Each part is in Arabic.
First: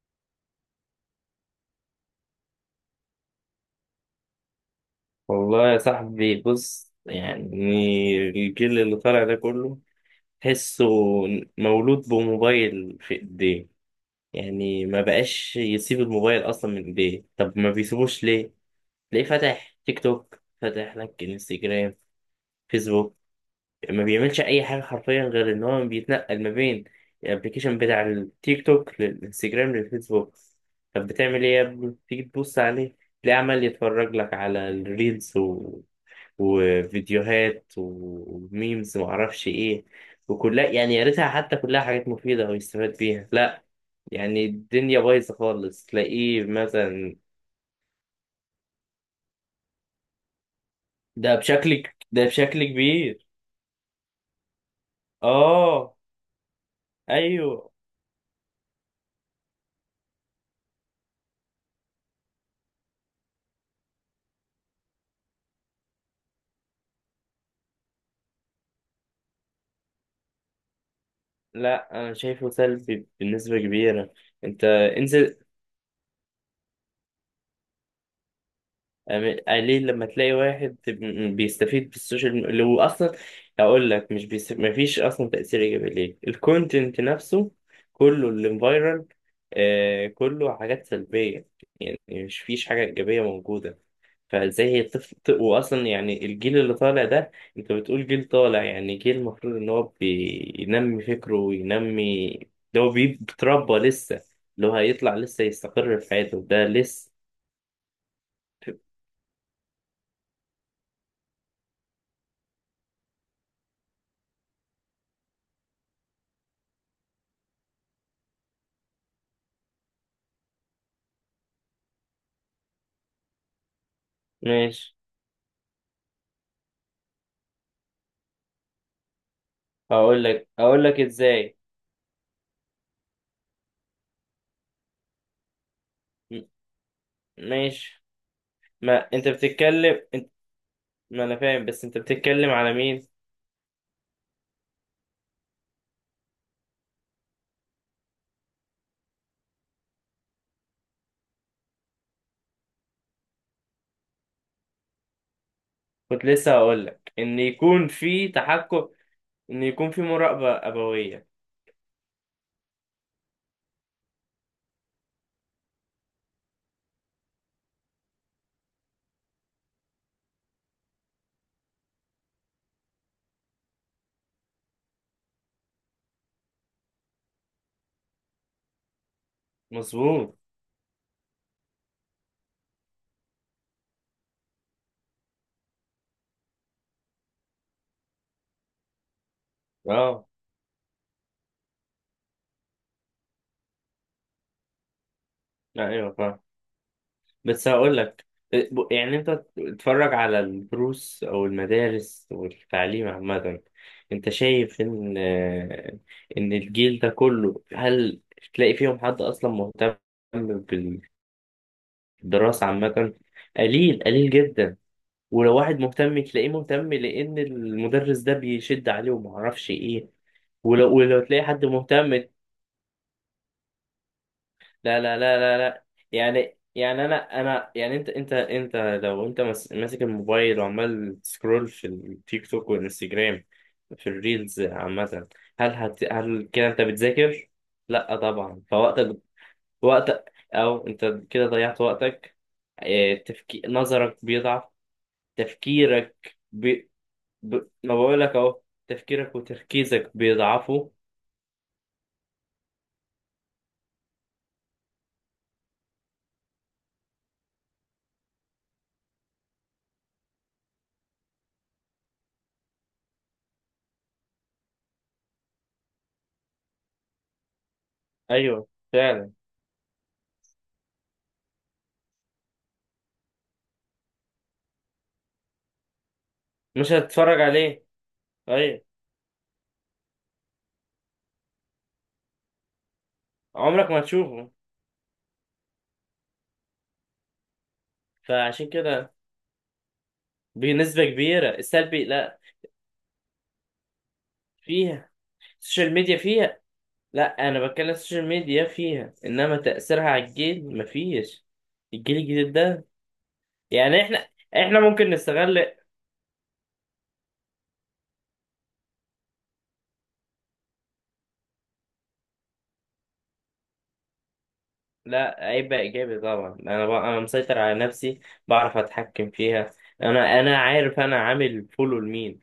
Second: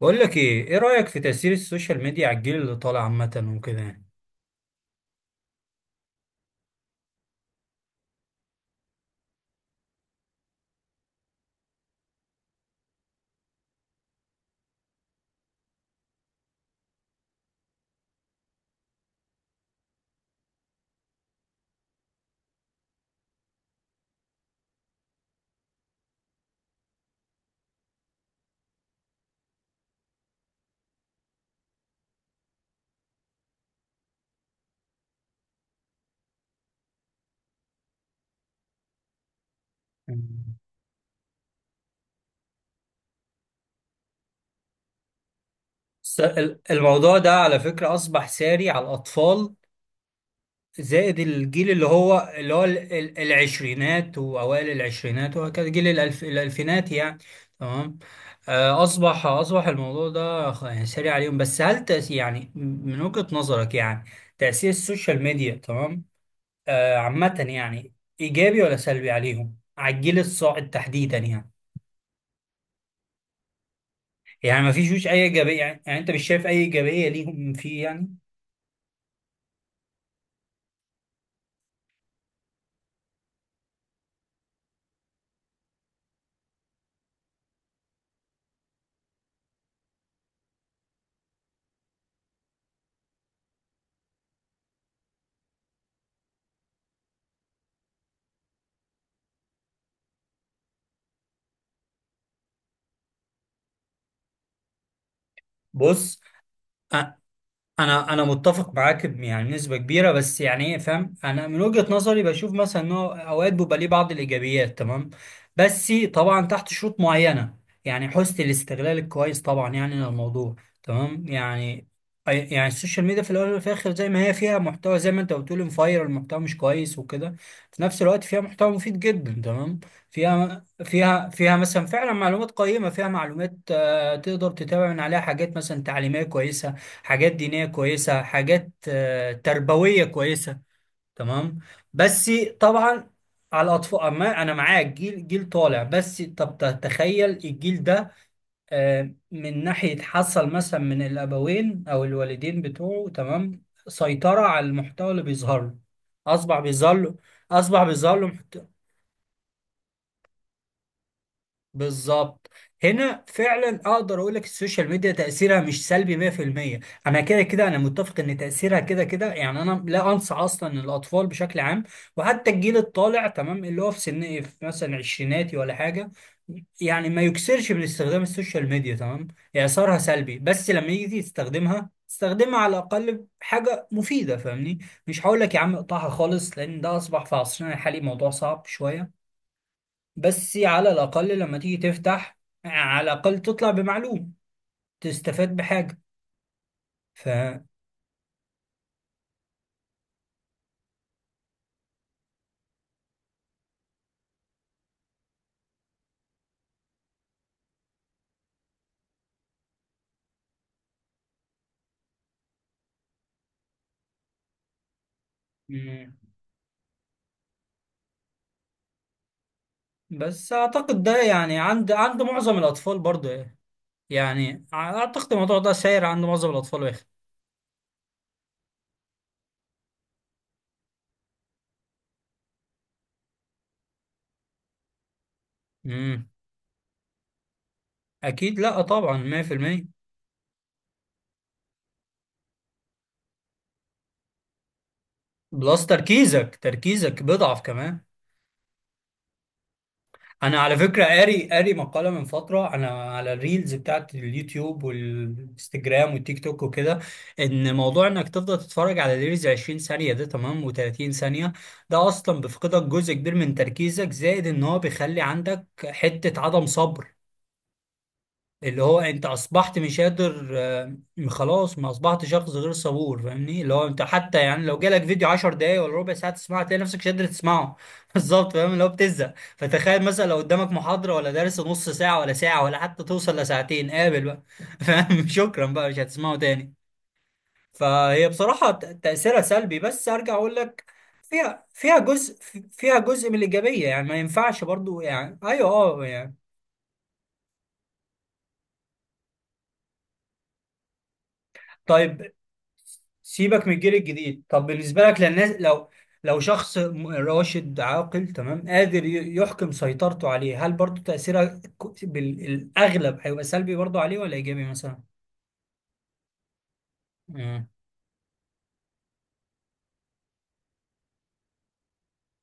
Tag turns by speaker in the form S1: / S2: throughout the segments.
S1: بقول لك ايه ايه رأيك في تأثير السوشيال ميديا على الجيل اللي طالع عامة وكده يعني؟
S2: والله يا صاحبي بص، يعني الجيل اللي طالع ده كله تحسه مولود بموبايل في ايديه. يعني ما بقاش يسيب الموبايل اصلا من ايديه. طب ما بيسيبوش ليه؟ تلاقيه فاتح تيك توك، فاتح لك انستجرام، فيسبوك. ما بيعملش اي حاجه حرفيا غير ان هو بيتنقل ما بين الابليكيشن بتاع التيك توك للانستجرام للفيسبوك. طب بتعمل ايه يا ابني؟ تيجي تبص عليه تلاقيه عمال يتفرج لك على الريلز، وفيديوهات وميمز ومعرفش ايه.
S1: مم.
S2: وكلها، يعني يا ريتها حتى كلها حاجات مفيدة ويستفاد بيها، لا. يعني الدنيا بايظة خالص، تلاقيه مثلا
S1: الموضوع ده على فكرة أصبح ساري على الأطفال، زائد الجيل اللي
S2: ده
S1: هو اللي هو
S2: بشكل كبير.
S1: العشرينات وأوائل العشرينات وهكذا، جيل
S2: اه،
S1: الألف الألفينات يعني.
S2: ايوه.
S1: تمام. آه، أصبح الموضوع ده يعني ساري عليهم، بس هل يعني من وجهة نظرك يعني، تأثير السوشيال ميديا تمام، آه، عامة يعني، إيجابي ولا سلبي عليهم على الجيل الصاعد تحديدا يعني؟
S2: لا، انا شايفه سلبي بالنسبة كبيرة.
S1: يعني
S2: انت
S1: ما فيش اي
S2: انزل،
S1: ايجابيه يعني, يعني انت مش شايف اي ايجابيه ليهم فيه يعني؟
S2: ليه لما تلاقي واحد بيستفيد بالسوشيال ميديا اللي اصلا، اقول لك مش بيس... مفيش اصلا تاثير ايجابي ليه. الكونتنت نفسه كله اللي فايرال، آه، كله حاجات سلبيه. يعني مش فيش حاجه ايجابيه موجوده. فازاي هي طفل؟ واصلا يعني الجيل اللي طالع ده، انت بتقول جيل طالع، يعني جيل المفروض ان هو بينمي فكره وينمي، بيتربى لسه، اللي هو هيطلع لسه يستقر في
S1: بص،
S2: حياته، ده
S1: أ-
S2: لسه.
S1: انا متفق معاك يعني بنسبه كبيره، بس يعني ايه، فاهم، انا من وجهه نظري بشوف مثلا ان هو اوقات بيبقى ليه بعض الايجابيات تمام، بس طبعا تحت شروط معينه، يعني حسن الاستغلال الكويس طبعا يعني للموضوع تمام. يعني يعني السوشيال ميديا في الاول وفي الاخر زي ما هي فيها
S2: ماشي.
S1: محتوى، زي ما انت بتقول مفاير المحتوى مش كويس وكده، في نفس الوقت فيها محتوى مفيد جدا تمام.
S2: هقول لك
S1: فيها
S2: هقول لك
S1: فيها فيها
S2: ازاي.
S1: مثلا فعلا معلومات قيمه، فيها معلومات آه، تقدر تتابع من عليها حاجات مثلا تعليميه
S2: م-
S1: كويسه، حاجات دينية
S2: ماشي.
S1: كويسة، حاجات
S2: ما انت
S1: آه، تربوية
S2: بتتكلم انت...
S1: كويسة.
S2: ما انا
S1: تمام،
S2: فاهم، بس انت
S1: بس
S2: بتتكلم على مين؟
S1: طبعا على الأطفال. أما أنا معاك، جيل جيل طالع، بس طب تخيل الجيل ده آه، من ناحية حصل مثلا من الأبوين أو الوالدين بتوعه تمام سيطرة على المحتوى اللي بيظهر له،
S2: كنت لسه
S1: أصبح
S2: هقول
S1: بيظهر
S2: لك
S1: له،
S2: ان
S1: أصبح
S2: يكون
S1: بيظهر
S2: في
S1: له.
S2: تحكم، ان يكون في مراقبة أبوية.
S1: بالظبط. هنا فعلا اقدر اقول لك السوشيال ميديا تاثيرها مش سلبي 100%. انا كده كده انا متفق ان تاثيرها كده كده يعني، انا لا انصح اصلا الاطفال بشكل عام وحتى الجيل الطالع تمام، اللي هو في سن إيه، في مثلا عشريناتي ولا حاجه، يعني ما يكسرش من استخدام السوشيال ميديا تمام. يعني اثرها سلبي،
S2: مظبوط،
S1: بس لما يجي تستخدمها تستخدمها على الاقل حاجه مفيده، فاهمني؟ مش هقول لك يا عم اقطعها خالص، لان ده اصبح في عصرنا الحالي موضوع صعب شويه،
S2: اه.
S1: بس على الأقل لما تيجي تفتح، على الأقل تطلع بمعلوم، تستفاد
S2: لا،
S1: بحاجة.
S2: ايوه فاهم.
S1: ف،
S2: بس هقول لك، يعني انت تتفرج على الدروس او المدارس والتعليم عامة، انت شايف ان الجيل ده كله، هل تلاقي فيهم حد اصلا مهتم الدراسة عامة؟ قليل قليل جدا. ولو واحد
S1: مم.
S2: مهتم تلاقيه مهتم لأن المدرس ده بيشد عليه ومعرفش إيه.
S1: بس
S2: ولو
S1: أعتقد
S2: ولو
S1: ده
S2: تلاقي
S1: يعني
S2: حد
S1: عند
S2: مهتم،
S1: عند
S2: لا
S1: معظم الأطفال برضه يعني، يعني
S2: لا لا
S1: أعتقد
S2: لا
S1: الموضوع ده
S2: لا.
S1: ساير عند معظم
S2: يعني
S1: الأطفال واخد.
S2: يعني أنا يعني أنت. لو أنت ماسك الموبايل وعمال تسكرول في التيك توك والإنستجرام، في الريلز عامة، هل هت
S1: مم.
S2: هل كده أنت بتذاكر؟ لا
S1: أكيد
S2: طبعا.
S1: لأ طبعا
S2: فوقتك
S1: 100%.
S2: وقت أو أنت كده ضيعت وقتك. نظرك بيضعف،
S1: بلس
S2: تفكيرك
S1: تركيزك
S2: بي...
S1: تركيزك
S2: ب...
S1: بيضعف
S2: ما
S1: كمان.
S2: بقول لك اهو، تفكيرك وتركيزك
S1: انا على
S2: بيضعفوا.
S1: فكره قاري مقاله من فتره انا على الريلز بتاعت اليوتيوب والانستجرام والتيك توك وكده، ان موضوع انك تفضل تتفرج على ريلز 20 ثانيه ده تمام و30 ثانيه، ده اصلا بيفقدك جزء كبير من تركيزك، زائد ان هو بيخلي عندك حته عدم صبر،
S2: ايوه
S1: اللي هو انت
S2: فعلا.
S1: اصبحت مش قادر آه، خلاص، ما اصبحت شخص غير صبور، فاهمني؟ اللي هو انت حتى يعني لو جالك فيديو 10 دقايق ولا ربع ساعه تسمعه، تلاقي
S2: مش
S1: نفسك مش قادر
S2: هتتفرج
S1: تسمعه
S2: عليه.
S1: بالظبط، فاهم؟
S2: ايوه،
S1: اللي هو بتزهق، فتخيل مثلا لو قدامك محاضره ولا درس نص ساعه ولا ساعه ولا حتى توصل لساعتين،
S2: عمرك ما
S1: قابل بقى
S2: هتشوفه.
S1: فاهم، شكرا بقى، مش هتسمعه تاني. فهي
S2: فعشان
S1: بصراحه
S2: كده،
S1: تاثيرها سلبي، بس ارجع اقول لك،
S2: بنسبة كبيرة
S1: فيها
S2: السلبي،
S1: جزء،
S2: لا
S1: فيها جزء من الايجابيه يعني، ما ينفعش برضو
S2: فيها،
S1: يعني ايوه
S2: السوشيال
S1: اه
S2: ميديا
S1: يعني.
S2: فيها، لا انا بتكلم السوشيال ميديا فيها، انما تأثيرها على الجيل مفيش. الجيل
S1: طيب،
S2: الجديد ده.
S1: سيبك من الجيل
S2: يعني احنا،
S1: الجديد، طب
S2: احنا
S1: بالنسبه
S2: ممكن
S1: لك للناس،
S2: نستغل.
S1: لو لو شخص راشد عاقل تمام، قادر يحكم سيطرته عليه، هل برضه تاثيرها بالاغلب هيبقى سلبي برضه عليه ولا ايجابي مثلا؟
S2: لا عيب، إيجابي طبعا. أنا مسيطر
S1: امم
S2: على نفسي، بعرف أتحكم فيها. أنا عارف، أنا عامل فولو لمين،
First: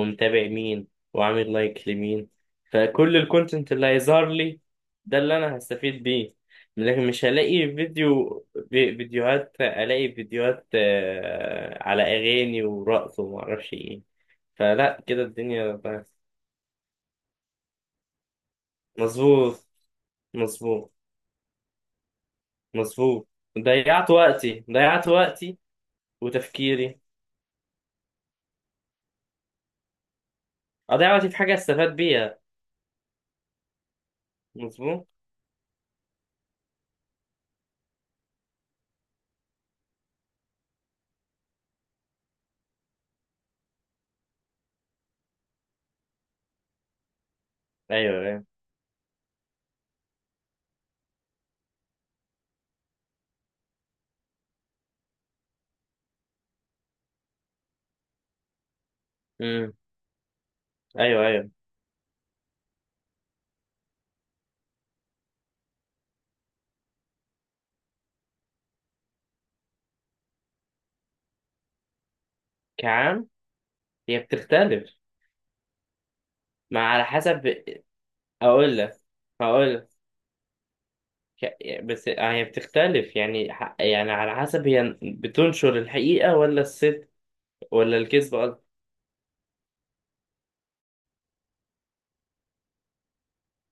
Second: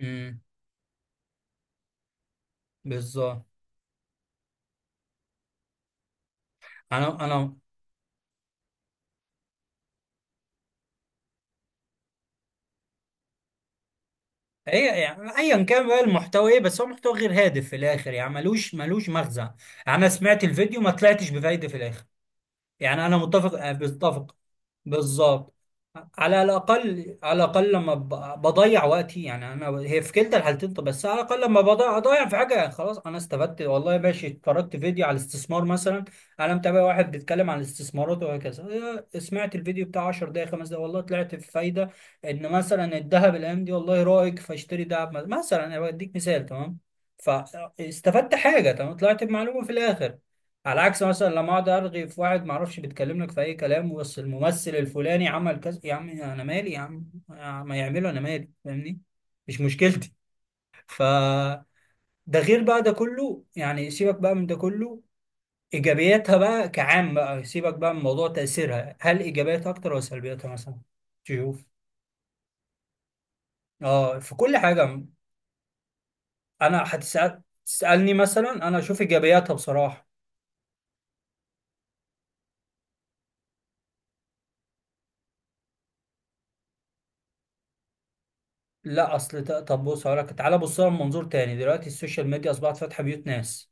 S1: امم
S2: مين، وعامل لايك لمين. فكل
S1: بالظبط.
S2: الكونتنت اللي هيظهر لي ده اللي أنا هستفيد بيه. لكن
S1: انا
S2: مش هلاقي
S1: انا
S2: فيديو، فيديوهات، ألاقي فيديوهات، آه، على أغاني ورقص ومعرفش إيه.
S1: هي
S2: فلا، كده
S1: يعني ايا
S2: الدنيا
S1: كان بقى
S2: بقى.
S1: المحتوى ايه، بس هو محتوى غير هادف في الاخر يعني، ملوش مغزى.
S2: مظبوط،
S1: انا سمعت الفيديو ما
S2: مظبوط،
S1: طلعتش بفايده في الاخر، يعني انا
S2: مظبوط.
S1: متفق أه،
S2: ضيعت
S1: متفق.
S2: وقتي، ضيعت
S1: بالظبط،
S2: وقتي
S1: على
S2: وتفكيري.
S1: الاقل، على الاقل لما بضيع وقتي، يعني انا هي في كلتا الحالتين، طب بس
S2: اضيع
S1: على
S2: وقتي في
S1: الاقل
S2: حاجه
S1: لما
S2: استفاد
S1: بضيع اضيع في
S2: بيها.
S1: حاجه، يعني خلاص انا استفدت والله، ماشي اتفرجت فيديو
S2: مظبوط،
S1: على الاستثمار مثلا، انا متابع واحد بيتكلم عن الاستثمارات وهكذا، إيه، سمعت الفيديو بتاع 10 دقائق 5 دقائق والله طلعت في فايده، ان مثلا الذهب الايام دي والله رايق فاشتري ذهب مثلا، انا بديك مثال تمام،
S2: ايوه
S1: فاستفدت
S2: ايوه.
S1: حاجه تمام، طلعت بمعلومه في الاخر. على عكس مثلا لما اقعد ارغي في واحد ما اعرفش بيتكلم لك في اي كلام، بس الممثل الفلاني عمل كذا، يا عم انا مالي، يا عم ما يعمله انا مالي فاهمني، مش
S2: امم،
S1: مشكلتي. ف،
S2: ايوه ايوه.
S1: ده غير بقى ده كله يعني، سيبك بقى من ده كله، ايجابياتها بقى كعام بقى، سيبك بقى من موضوع تاثيرها، هل ايجابياتها اكتر ولا سلبياتها مثلا؟ تشوف
S2: كعام،
S1: اه
S2: هي
S1: في كل
S2: بتختلف.
S1: حاجه. انا
S2: ما على
S1: هتسال
S2: حسب.
S1: تسالني مثلا،
S2: اقول
S1: انا
S2: لك،
S1: اشوف ايجابياتها
S2: هقول لك،
S1: بصراحه.
S2: بس آه، هي بتختلف، يعني على حسب هي بتنشر الحقيقه ولا الصدق، ولا الكذب قصدي.
S1: لا، اصل طب بص هقول لك، تعالى بص لها من منظور تاني، دلوقتي السوشيال ميديا اصبحت فاتحه بيوت ناس،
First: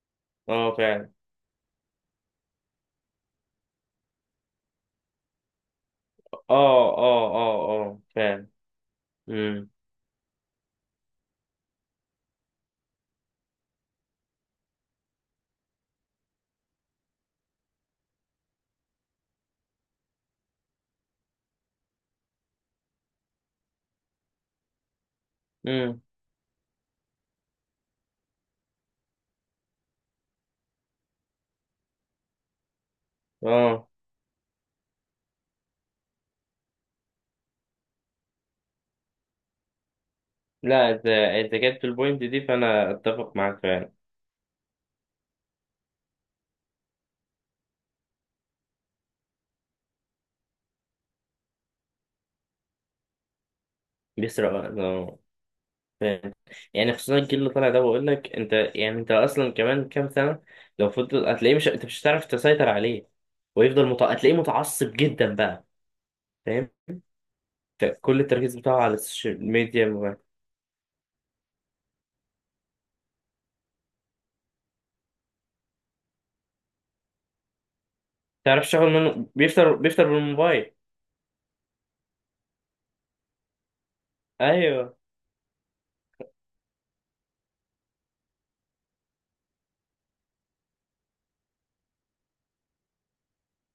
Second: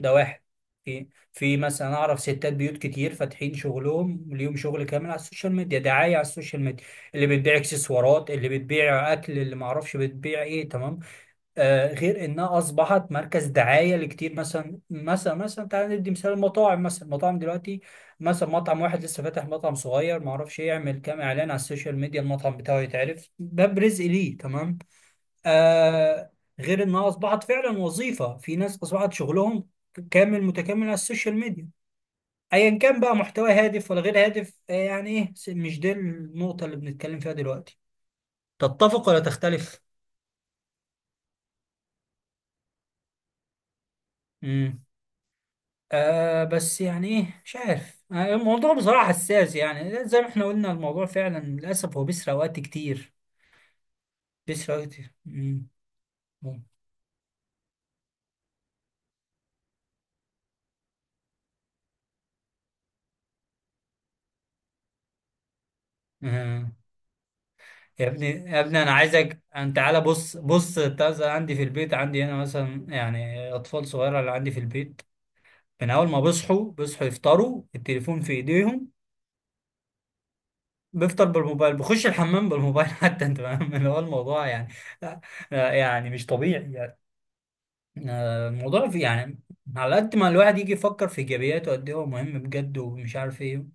S1: ده واحد.
S2: اه
S1: في
S2: فعلا.
S1: في مثلا اعرف ستات بيوت كتير فاتحين شغلهم، ليهم شغل كامل على السوشيال ميديا، دعايه على
S2: اه،
S1: السوشيال ميديا،
S2: اه،
S1: اللي بتبيع
S2: اه، اه،
S1: اكسسوارات،
S2: فعلا.
S1: اللي بتبيع اكل، اللي ما
S2: امم،
S1: اعرفش بتبيع ايه تمام، آه، غير انها اصبحت مركز دعايه لكتير، مثلا مثلا مثلا تعالى ندي مثال المطاعم، مثلا المطاعم دلوقتي مثلا، مطعم واحد لسه فاتح مطعم صغير ما اعرفش يعمل كام اعلان على السوشيال ميديا، المطعم بتاعه يتعرف، باب رزق ليه تمام،
S2: امم،
S1: آه، غير انها اصبحت فعلا وظيفه، في ناس اصبحت شغلهم كامل متكامل على السوشيال ميديا، ايا كان بقى محتوى
S2: اه.
S1: هادف ولا غير هادف آه يعني ايه، مش دي النقطه اللي بنتكلم فيها دلوقتي. تتفق ولا تختلف؟
S2: لا، انت جبت البوينت دي فانا اتفق معاك فعلا.
S1: امم. آه، بس يعني ايه مش عارف آه، الموضوع بصراحه حساس يعني، زي ما احنا قلنا الموضوع فعلا للاسف هو بيسرق وقت كتير.
S2: بيسرق وقت،
S1: بيسرق وقت كتير.
S2: اه
S1: مم.
S2: فاهم.
S1: مم.
S2: يعني خصوصا الجيل اللي طالع ده، بقول لك انت، يعني انت اصلا كمان كام سنه لو فضل، هتلاقيه، مش انت، مش هتعرف تسيطر عليه. ويفضل هتلاقيه متعصب جدا بقى.
S1: آه.
S2: فاهم.
S1: يا
S2: كل
S1: ابني
S2: التركيز
S1: يا ابني
S2: بتاعه
S1: انا
S2: على
S1: عايزك
S2: السوشيال
S1: انت،
S2: ميديا.
S1: تعالى
S2: ما
S1: بص بص، التازة عندي في البيت، عندي هنا مثلا يعني اطفال صغيره اللي عندي في البيت، من اول ما بيصحوا يفطروا، التليفون في
S2: تعرفش
S1: ايديهم،
S2: شغل منه، بيفطر بالموبايل.
S1: بيفطر بالموبايل، بخش الحمام بالموبايل حتى، انت فاهم اللي هو الموضوع يعني.
S2: ايوه.
S1: لا- لا، يعني مش طبيعي يعني، آه، الموضوع في يعني، على قد ما الواحد يجي يفكر في ايجابياته قد ايه هو مهم بجد ومش عارف ايه،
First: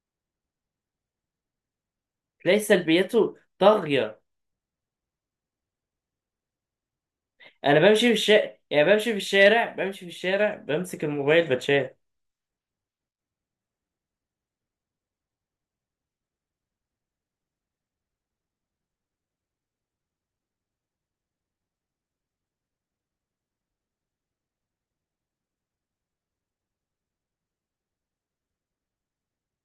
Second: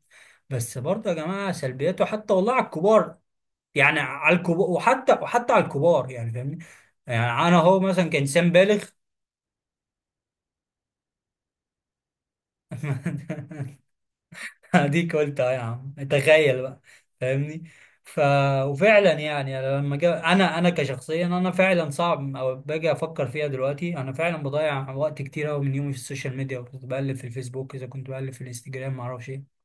S1: بس برضه يا جماعه سلبياته حتى والله
S2: تلاقي
S1: على الكبار،
S2: سلبياته
S1: يعني
S2: طاغيه.
S1: على الكبار، وحتى على الكبار يعني، فاهمني؟ يعني انا هو
S2: انا بمشي
S1: مثلا
S2: في
S1: كانسان
S2: الشارع،
S1: بالغ
S2: بمسك الموبايل بتشال.
S1: اديك قلت اه يا عم، تخيل بقى، فاهمني. ف، وفعلا يعني أنا انا انا كشخصيا انا فعلا صعب او باجي افكر فيها، دلوقتي انا فعلا بضيع وقت كتير قوي من يومي في السوشيال ميديا، وكنت بقلب في الفيسبوك، اذا كنت بقلب في الانستجرام ما اعرفش ايه،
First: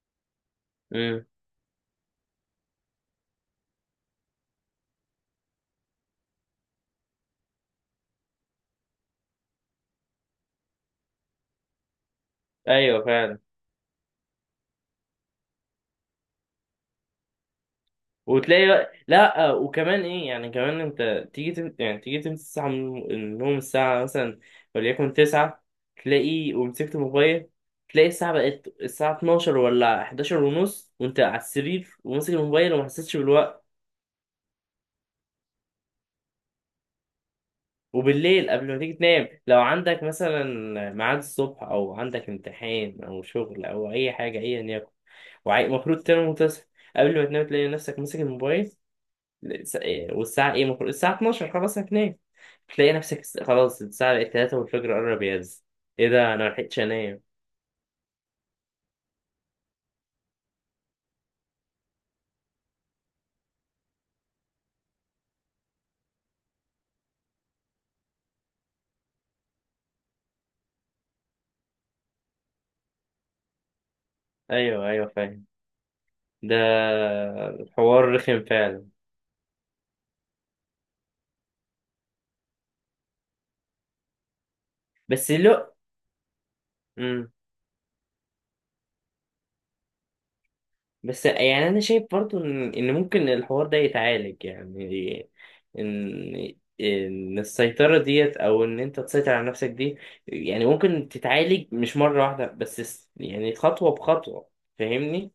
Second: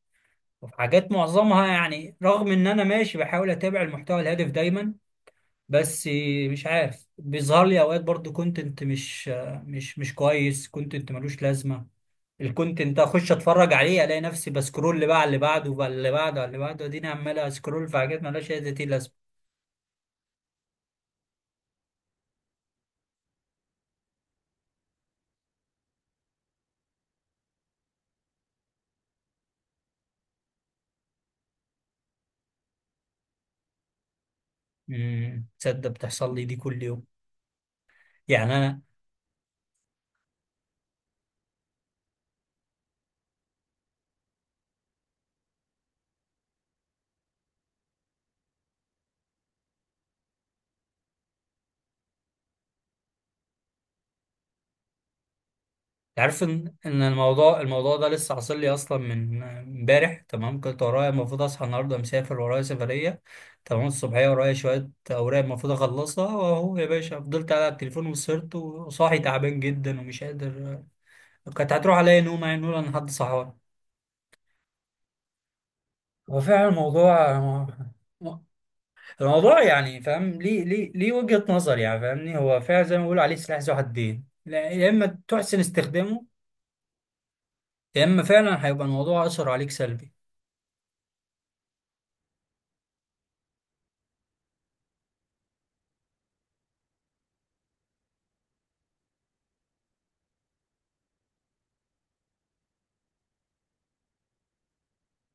S1: وفي حاجات
S2: امم،
S1: معظمها يعني، رغم ان انا ماشي بحاول اتابع المحتوى الهادف دايما، بس مش عارف بيظهر لي اوقات برضو كونتنت مش كويس، كونتنت ملوش لازمه، الكونتنت ده
S2: ايوه
S1: اخش
S2: فعلا.
S1: اتفرج عليه الاقي نفسي بسكرول اللي بقى على اللي بعده وعلى اللي بعده وعلى اللي بعده، اديني عمال اسكرول في حاجات ملهاش اي ذاتي
S2: وتلاقي،
S1: لازمه.
S2: لا آه، وكمان ايه يعني، كمان انت تيجي يعني تيجي تمسك الساعه من النوم، الساعه مثلا وليكن 9، تلاقي ومسكت الموبايل، تلاقي الساعه بقت الساعه 12 ولا 11 ونص، وانت على السرير وماسك الموبايل، وما حسيتش بالوقت.
S1: تصدق بتحصل لي دي كل يوم؟
S2: وبالليل
S1: يعني
S2: قبل ما
S1: انا
S2: تيجي تنام، لو عندك مثلا ميعاد الصبح، او عندك امتحان او شغل او اي حاجه ايا يكن، ومفروض تنام وتصحى، قبل ما تنام تلاقي نفسك ماسك الموبايل. إيه، والساعة إيه؟ المفروض الساعة 12 خلاص هتنام، تلاقي نفسك خلاص الساعة بقت 3 والفجر قرب يهز. إيه ده؟
S1: عارف
S2: أنا
S1: ان
S2: ملحقتش
S1: ان
S2: أنام.
S1: الموضوع ده لسه حاصل لي اصلا من امبارح تمام، كنت ورايا المفروض اصحى النهارده مسافر، ورايا سفريه تمام، الصبحيه ورايا شويه اوراق المفروض اخلصها، واهو يا باشا فضلت قاعد على التليفون وسهرت، وصاحي تعبان جدا ومش قادر، كانت هتروح عليا نوم يعني، نقول انا حد صحوان.
S2: أيوه أيوه فاهم.
S1: هو
S2: ده
S1: فعلا الموضوع،
S2: الحوار رخم فعلا.
S1: الموضوع يعني فاهم، ليه ليه ليه وجهة نظر يعني، فاهمني، هو فعلا زي ما بيقولوا عليه سلاح ذو حدين، لا، يا اما
S2: بس
S1: تحسن
S2: لو،
S1: استخدامه،
S2: مم.
S1: يا اما فعلا هيبقى الموضوع اثر عليك سلبي.
S2: بس يعني أنا شايف برضو إن ممكن الحوار ده يتعالج، يعني إن السيطرة ديت، أو إن أنت تسيطر على نفسك دي، يعني ممكن تتعالج، مش مرة واحدة، بس يعني خطوة بخطوة. فاهمني؟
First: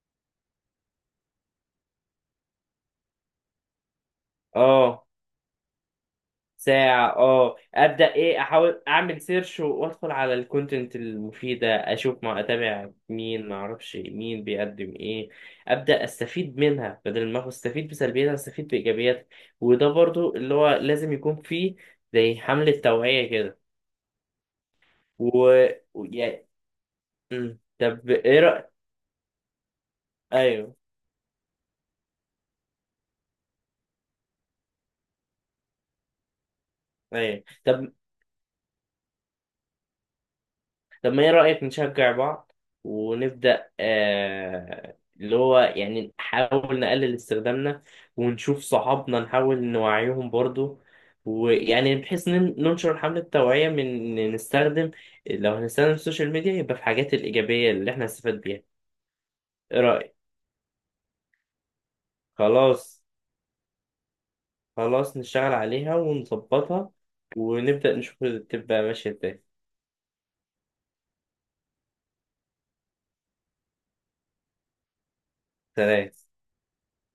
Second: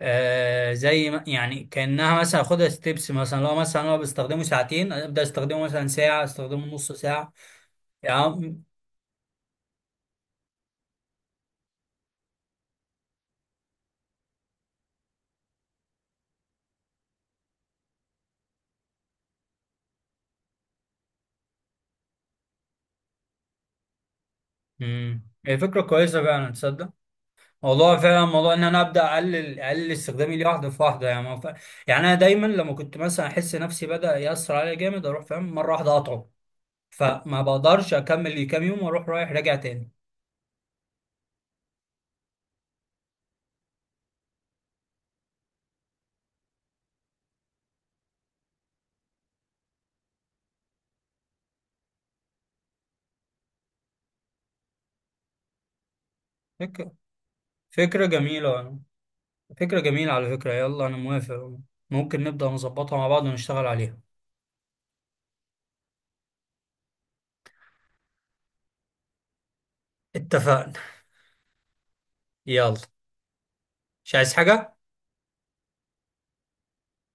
S1: آه، زي ما يعني كأنها مثلا اخدها ستيبس مثلا، لو مثلا انا بستخدمه ساعتين
S2: آه،
S1: ابدا استخدمه مثلا ساعة، استخدمه نص
S2: ساعة
S1: ساعة
S2: اه، ابدأ ايه،
S1: يعني.
S2: احاول اعمل سيرش وادخل على الكونتنت المفيدة، اشوف ما اتابع مين، ما اعرفش مين بيقدم ايه. ابدأ استفيد منها، بدل ما استفيد بسلبياتها، استفيد بايجابياتها. وده برضو اللي هو لازم يكون فيه، زي حملة توعية كده.
S1: امم،
S2: و...
S1: هي فكرة
S2: و...
S1: كويسة
S2: يا...
S1: فعلا، تصدق،
S2: مم،
S1: موضوع،
S2: طب
S1: فعلا
S2: ايه
S1: موضوع، ان
S2: رأيك؟
S1: انا ابدا اقلل استخدامي ليه واحدة
S2: ايوه
S1: في واحدة يعني، ما ف... يعني انا دايما لما كنت مثلا احس نفسي بدا يأثر عليا جامد، اروح فاهم مرة واحدة اقطعه، فما
S2: ايوه. طب،
S1: بقدرش اكمل لي كام يوم واروح رايح راجع تاني.
S2: ما ايه رأيك نشجع بعض، ونبدأ آه اللي هو يعني نحاول نقلل استخدامنا، ونشوف صحابنا نحاول نوعيهم برضو، ويعني بحيث إن ننشر حملة توعية، من إن نستخدم، لو هنستخدم السوشيال ميديا، يبقى في
S1: فكرة
S2: الحاجات الإيجابية اللي احنا
S1: فكرة
S2: هنستفاد بيها.
S1: جميلة، فكرة
S2: ايه رأيك؟
S1: جميلة على فكرة، يلا انا موافق، ممكن نبدأ نظبطها
S2: خلاص.
S1: مع بعض ونشتغل عليها.
S2: خلاص نشتغل عليها ونظبطها، ونبدأ نشوف تبقى ماشية ازاي.
S1: اتفقنا، يلا، مش عايز حاجة.
S2: سلام.